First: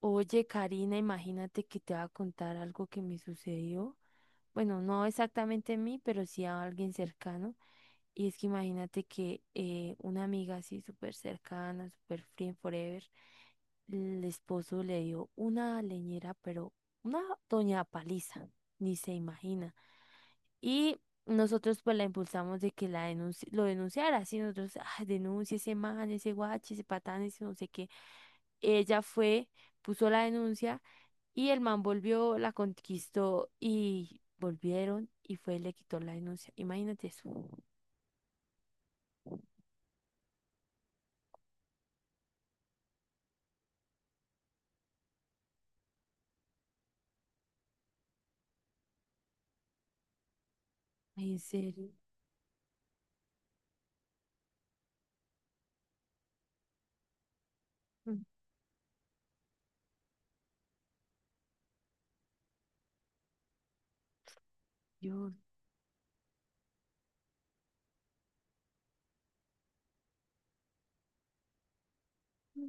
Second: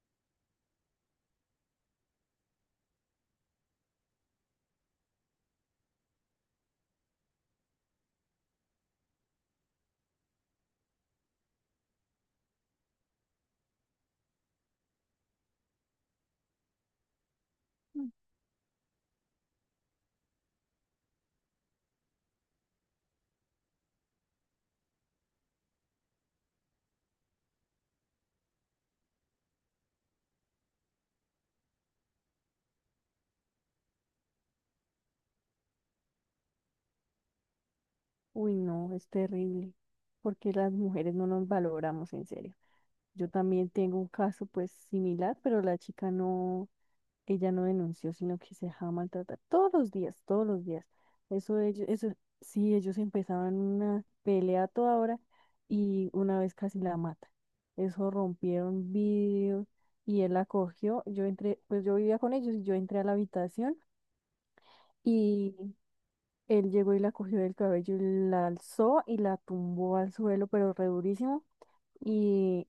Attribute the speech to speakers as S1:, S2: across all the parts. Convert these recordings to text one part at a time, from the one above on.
S1: Oye, Karina, imagínate que te va a contar algo que me sucedió. Bueno, no exactamente a mí, pero sí a alguien cercano. Y es que imagínate que una amiga así súper cercana, súper friend forever, el esposo le dio una leñera, pero una doña paliza, ni se imagina. Y nosotros pues la impulsamos de que lo denunciara, así nosotros, ah, denuncia ese man, ese guache, ese patán, ese no sé qué. Ella fue, puso la denuncia. Y el man volvió, la conquistó y volvieron y fue le quitó la denuncia. Imagínate eso.
S2: Uy, no, es terrible, porque las mujeres no nos valoramos en serio. Yo también tengo un caso pues similar, pero la chica no, ella no denunció, sino que se dejaba maltratar todos los días, todos los días.
S1: Ay, en
S2: Eso ellos,
S1: serio.
S2: eso, sí, ellos empezaban una pelea a toda hora y una vez casi la mata. Eso
S1: Mm.
S2: rompieron vidrios y él la cogió. Yo entré, pues yo vivía con ellos y yo entré a la habitación.
S1: Dios,
S2: Y él llegó y la cogió del cabello y la alzó y la tumbó al suelo, pero re durísimo. Y,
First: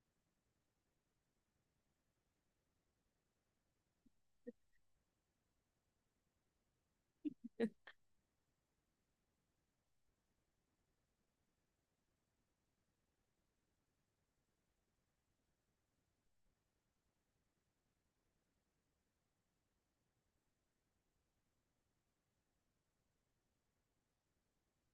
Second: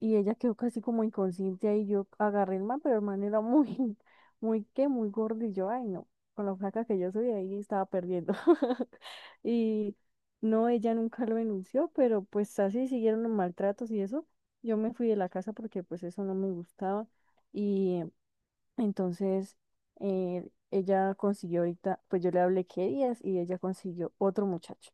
S2: y ella quedó casi como inconsciente ahí. Yo agarré el man, pero el man era muy, muy, ¿qué? Muy gordo. Y yo, ay, no, con la flaca que yo soy ahí estaba perdiendo. Y no, ella nunca lo denunció, pero pues así siguieron los maltratos y eso. Yo me fui de la casa porque pues eso no me gustaba. Y entonces, ella consiguió ahorita, pues yo le hablé qué días y ella consiguió otro muchacho,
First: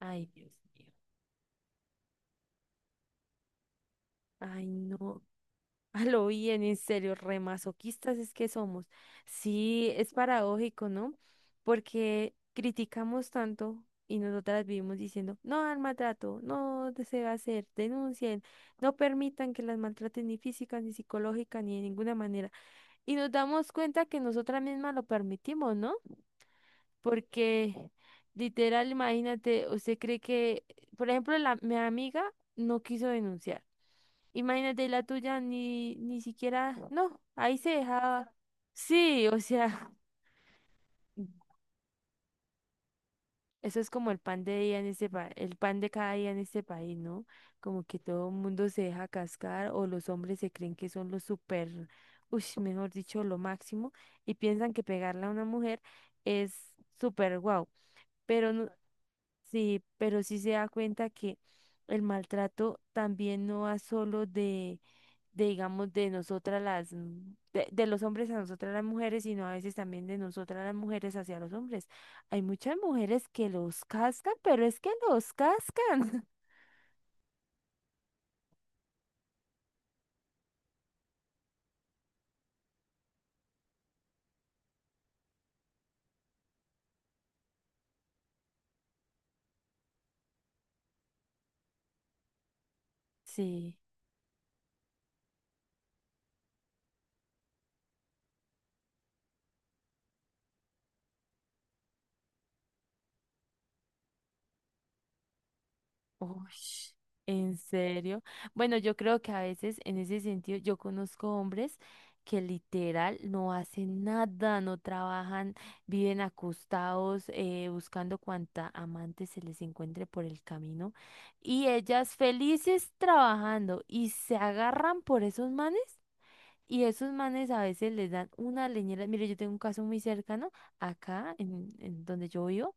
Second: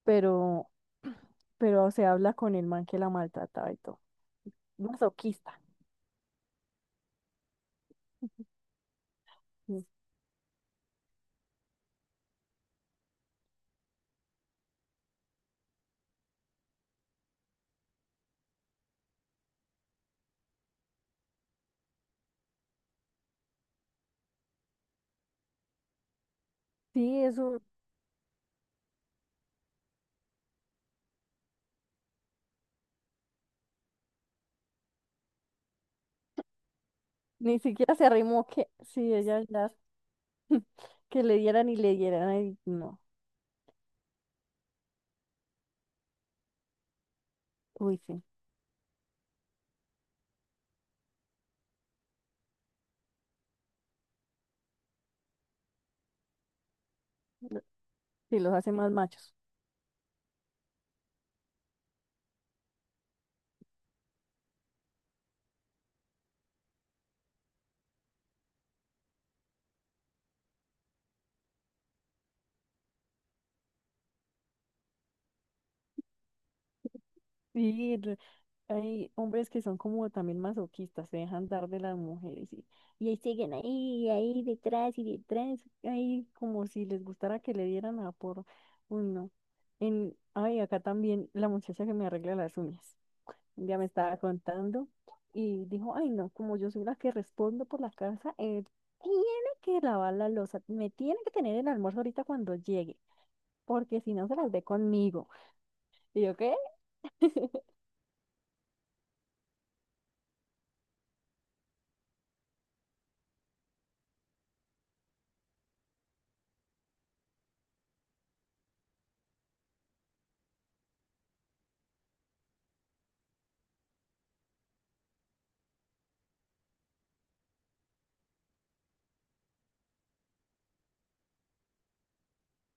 S1: ay, Dios
S2: pero,
S1: mío.
S2: pero se habla con el man que la maltrataba y todo.
S1: Ay, no.
S2: Masoquista.
S1: A lo bien, en serio, remasoquistas es que somos.
S2: Sí,
S1: Sí, es paradójico, ¿no? Porque criticamos tanto y nosotras vivimos diciendo, no al maltrato, no de- se va a hacer, denuncien, no permitan que las maltraten ni física, ni psicológica, ni de ninguna manera. Y nos damos cuenta que nosotras mismas lo permitimos, ¿no?
S2: sí, eso,
S1: Porque literal, imagínate, usted cree que, por ejemplo, mi amiga no quiso denunciar. Imagínate la tuya, ni siquiera, no, ahí
S2: ni
S1: se
S2: siquiera se
S1: dejaba.
S2: arrimó que, sí,
S1: Sí, o
S2: ella ya,
S1: sea,
S2: que le dieran y le dieran, ay, no,
S1: eso es como el pan de día en este pa- el pan de cada día en este país, ¿no? Como que
S2: uy, sí,
S1: todo el mundo se deja cascar o los hombres se creen que son los super, uy, mejor dicho, lo máximo y piensan que pegarle a una mujer es súper
S2: lo-
S1: guau,
S2: sí,
S1: pero
S2: los
S1: no,
S2: hace más machos.
S1: sí, pero sí se da cuenta que el maltrato también no va solo de digamos, de los hombres a nosotras las mujeres, sino a veces también de nosotras las mujeres hacia los hombres. Hay muchas mujeres que los cascan, pero es que los cascan.
S2: Sí, hay hombres que son como también masoquistas, se dejan dar de las mujeres y ahí siguen ahí, ahí detrás y detrás, ahí como si les gustara que le dieran a por, uy no. En, ay, acá también la muchacha que me arregla las uñas, un
S1: Sí.
S2: día me estaba contando y dijo, ay no, como yo soy la que respondo por la casa, él tiene que lavar la loza, me tiene que tener el almuerzo ahorita cuando llegue, porque si no se las ve conmigo. ¿Y yo
S1: Uy,
S2: qué?
S1: ¿en serio? Bueno, yo creo que a veces en ese sentido yo conozco hombres que literal no hacen nada, no trabajan, viven acostados buscando cuanta amante se les encuentre por el camino y ellas felices trabajando y se agarran por esos manes y esos manes a veces les dan una leñera. Mire, yo tengo un caso muy cercano acá en donde yo vivo.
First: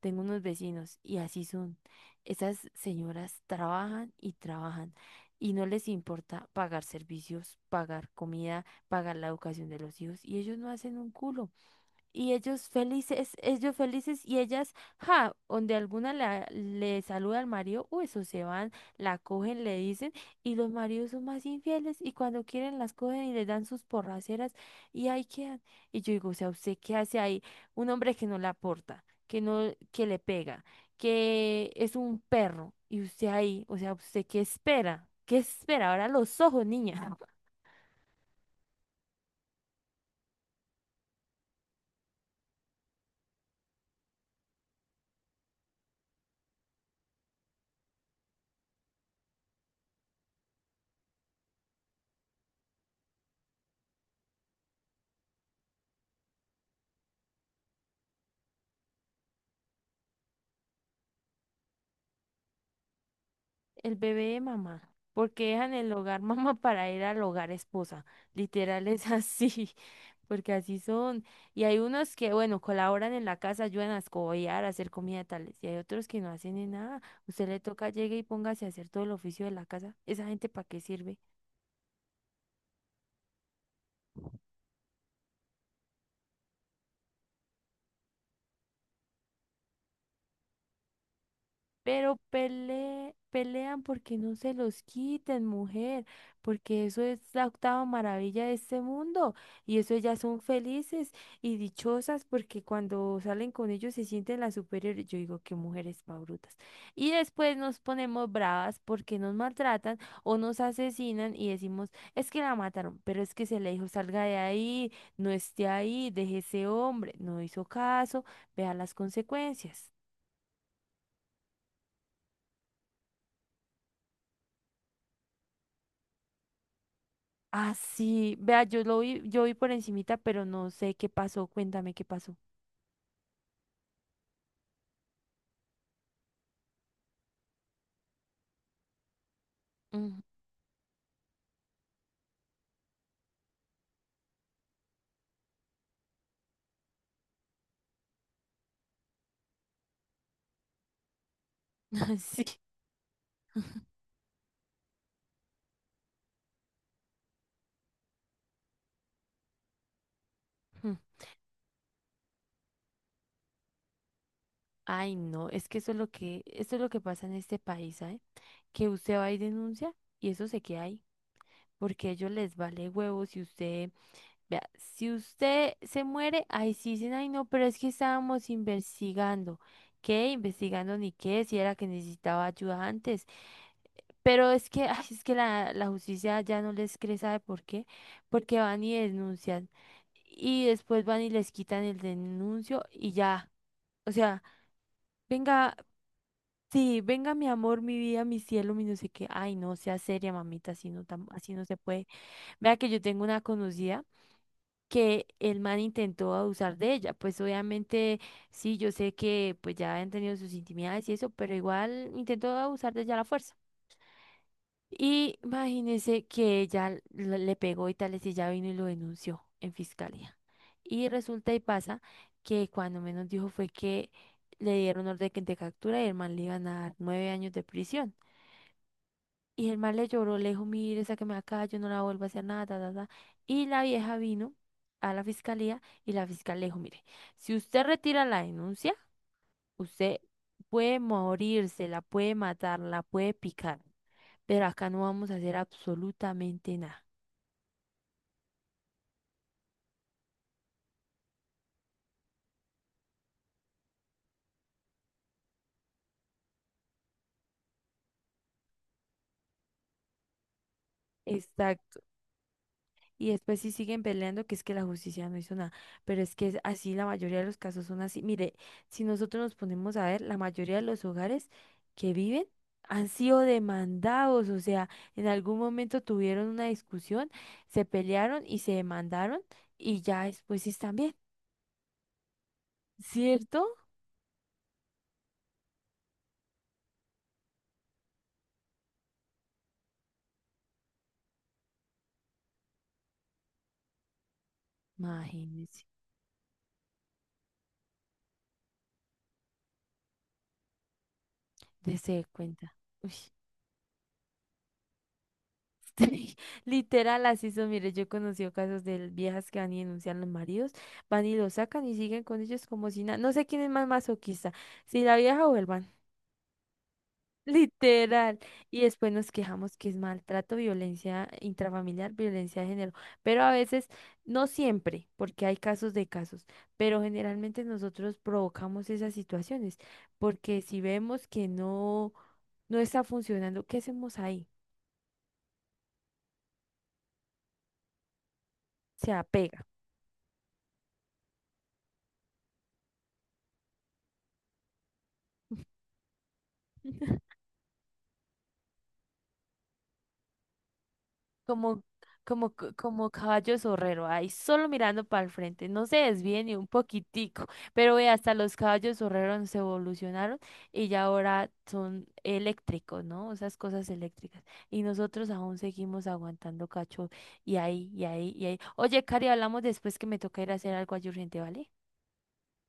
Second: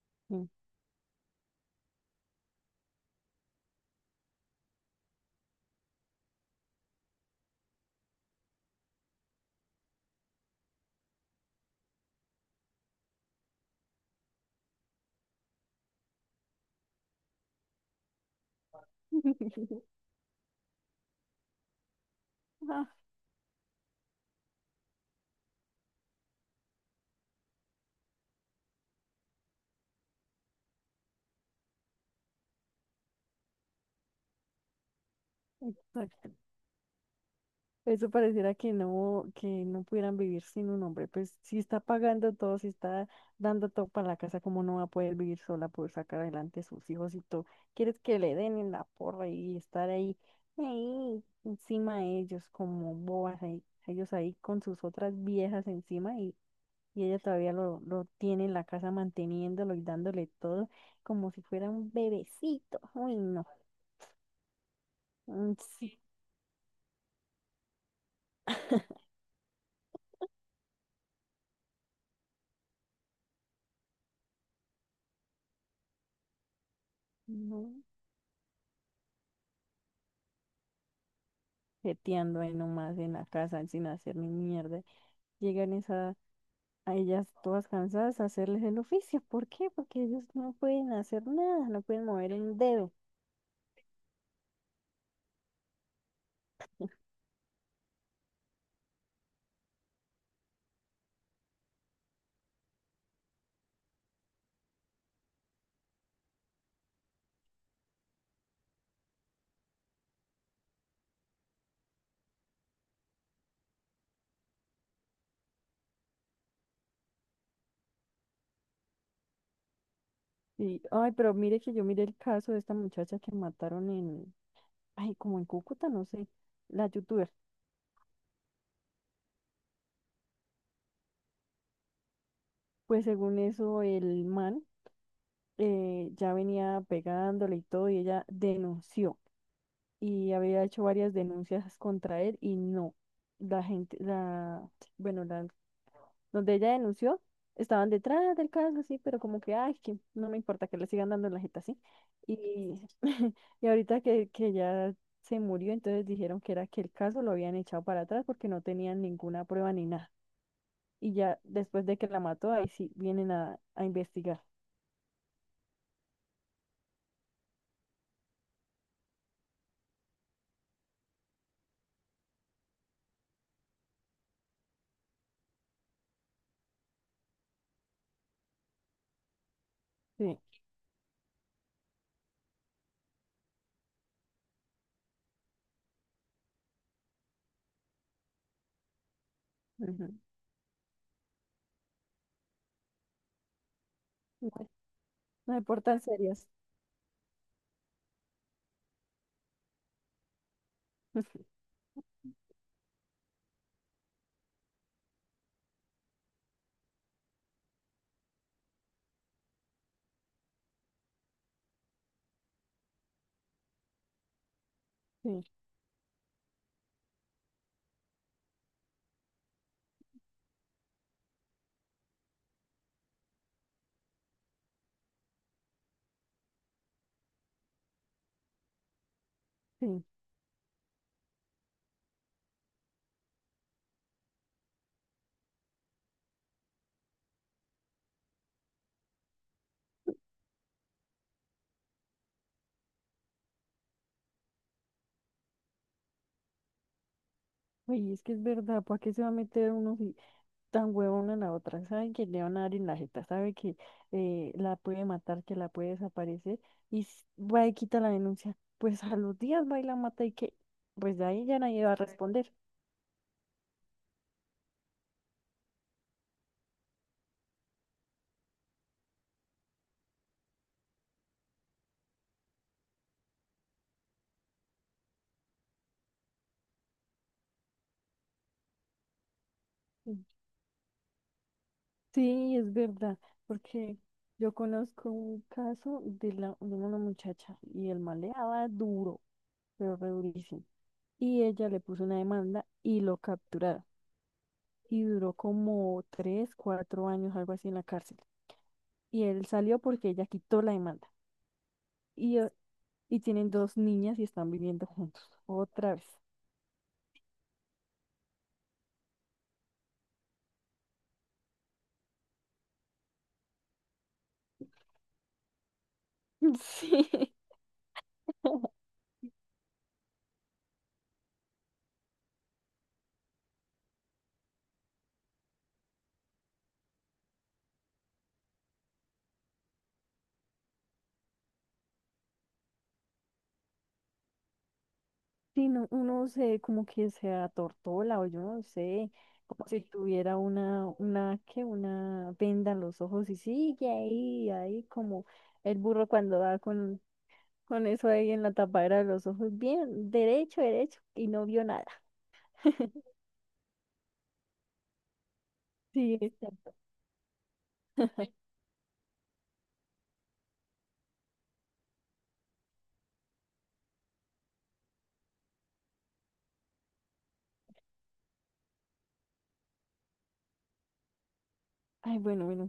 S1: Tengo unos vecinos y así son. Esas señoras trabajan y trabajan y no les importa pagar servicios, pagar comida, pagar la educación de los hijos y ellos no hacen un culo. Y ellos felices y ellas, ja, donde le saluda al marido, o eso se van, la cogen, le dicen, y los maridos son más infieles y cuando quieren las
S2: Ah,
S1: cogen y les dan sus porraceras y ahí quedan. Y yo digo, o sea, ¿usted qué hace ahí? Un hombre que no la aporta, que no, que le pega, que es un perro y usted ahí, o sea, ¿usted qué espera? ¿Qué espera? Ahora
S2: exacto.
S1: los ojos, niña.
S2: Eso pareciera que no pudieran vivir sin un hombre. Pues si está pagando todo, si está dando todo para la casa, ¿cómo no va a poder vivir sola, poder sacar adelante a sus hijos y todo? ¿Quieres que le den en la porra y estar ahí, ahí encima de ellos, como bobas, ahí, ellos ahí con sus otras viejas encima y ella todavía lo tiene en la casa manteniéndolo y dándole todo como si fuera un bebecito? Uy, no.
S1: El bebé de mamá, porque
S2: Mm,
S1: dejan el
S2: sí.
S1: hogar mamá para ir al hogar esposa. Literal es así, porque así son. Y hay unos que, bueno, colaboran en la casa, ayudan a escobillar, a hacer comida tales. Y hay otros que no hacen ni nada. Usted le
S2: No.
S1: toca, llegue y póngase a hacer todo el oficio de la casa. ¿Esa gente para qué sirve?
S2: Jeteando ahí nomás en la casa sin hacer ni mierda. Llegan esa, a ellas todas cansadas a hacerles el oficio. ¿Por qué? Porque ellos no pueden hacer nada, no pueden
S1: Pero
S2: mover un dedo.
S1: pelean porque no se los quiten, mujer, porque eso es la octava maravilla de este mundo y eso ellas son felices y dichosas porque cuando salen con ellos se sienten las superiores. Yo digo que mujeres pa' brutas. Y después nos ponemos bravas porque nos maltratan o nos asesinan y decimos, es que la mataron, pero es que se le dijo, salga de ahí, no esté ahí, deje ese hombre, no hizo caso, vea las consecuencias.
S2: Y, ay, pero mire que yo miré el caso de esta muchacha que mataron en, ay, como en Cúcuta, no sé, la youtuber.
S1: Ah, sí. Vea, yo lo vi, yo vi por encimita, pero no sé qué pasó. Cuéntame qué pasó.
S2: Pues según eso, el man ya venía pegándole y todo, y ella denunció.
S1: Mm.
S2: Y había hecho varias denuncias contra él y no. La gente, la, bueno, la donde ella denunció, estaban detrás del caso, así, pero como que, ay, que no me importa que le sigan dando en la jeta, así.
S1: Sí.
S2: Y, y ahorita que ya se murió, entonces dijeron que era que el caso lo habían echado para atrás porque no tenían ninguna prueba ni nada.
S1: Mm.
S2: Y ya después de que la mató, ahí sí vienen a investigar.
S1: Ay, no, es que eso es lo que, esto es lo que pasa en este país, ¿sabe? Que usted va y denuncia y eso se queda ahí, porque a ellos les vale huevo si usted, vea, si usted se muere, ahí sí dicen, ay, no, pero es que estábamos investigando. ¿Qué?
S2: Sí.
S1: Investigando ni qué, si era que necesitaba ayuda antes. Pero es que, ay, es que la justicia ya no les cree, ¿sabe por qué? Porque van y denuncian
S2: Ujú.
S1: y después van y les quitan el denuncio y ya. O sea,
S2: No, no se
S1: venga,
S2: portan serias.
S1: sí, venga mi amor, mi vida, mi cielo, mi no sé qué. Ay, no, sea seria, mamita, así no, así no se puede. Vea que yo tengo una conocida que el man intentó abusar de ella. Pues obviamente, sí, yo sé que pues ya han tenido sus intimidades y eso, pero igual intentó abusar de ella a la fuerza. Y
S2: Sí,
S1: imagínese que ella le pegó y tales y si ya vino y lo denunció en fiscalía. Y resulta y pasa que cuando menos dijo fue que le dieron orden de captura y el man le iban a dar 9 años de prisión. Y el man
S2: sí.
S1: le lloró, le dijo, mire, sáqueme de acá, yo no la vuelvo a hacer nada, ta, ta, ta". Y la vieja vino a la fiscalía y la fiscal le dijo, mire, si usted retira la denuncia, usted puede morirse, la puede matar, la puede picar, pero acá no vamos a hacer absolutamente nada.
S2: Oye, es que es verdad, ¿para qué se va a meter uno? Si tan huevona la otra, sabe que le van a dar en la jeta, sabe que la puede matar, que la puede desaparecer, y va y quita la denuncia, pues a los días va y la mata y que, pues de ahí ya nadie va a
S1: Exacto.
S2: responder.
S1: Y después sí siguen peleando que es que la justicia no hizo nada, pero es que es así, la mayoría de los casos son así. Mire, si nosotros nos ponemos a ver, la mayoría de los hogares que viven han sido demandados, o sea, en algún momento tuvieron una discusión, se pelearon y se demandaron y ya
S2: Mm.
S1: después sí están bien,
S2: Sí, es verdad,
S1: ¿cierto?
S2: porque yo conozco un caso de, la, de una muchacha y el man le daba duro, pero re durísimo, y ella le puso una demanda y lo capturaron, y duró
S1: Imagínense,
S2: como 3, 4 años, algo así en la cárcel, y él salió porque ella quitó la demanda.
S1: dese
S2: y, eh,
S1: cuenta. Uy.
S2: y tienen dos niñas y están viviendo juntos. Otra vez.
S1: Literal, así son. Mire, yo he conocido casos de viejas que van y denuncian a los maridos, van y los sacan y siguen con ellos como si nada. No sé quién es más masoquista, si la vieja o el man.
S2: Sí.
S1: Literal. Y después nos quejamos que es maltrato, violencia intrafamiliar, violencia de género. Pero a veces, no siempre, porque hay casos de casos, pero generalmente nosotros provocamos esas situaciones, porque si vemos que no, no está funcionando, ¿qué hacemos ahí?
S2: Sí, no, uno se como que se atortola o yo no sé,
S1: Se apega.
S2: como si tuviera una, que una venda en los ojos y sigue ahí, ahí como el burro cuando va con eso ahí en la tapadera de los ojos, bien, derecho, derecho, y no vio
S1: Como,
S2: nada.
S1: como, como caballo zorrero, ahí solo mirando para el frente, no se
S2: Sí,
S1: desvíe ni un
S2: exacto.
S1: poquitico, pero ve, hasta los caballos zorreros se evolucionaron y ya ahora son eléctricos, ¿no? Esas cosas eléctricas. Y nosotros aún seguimos aguantando cacho y ahí, y ahí, y ahí. Oye, Cari, hablamos después que me toca ir a hacer algo allí urgente, ¿vale?
S2: Ay, bueno, bueno.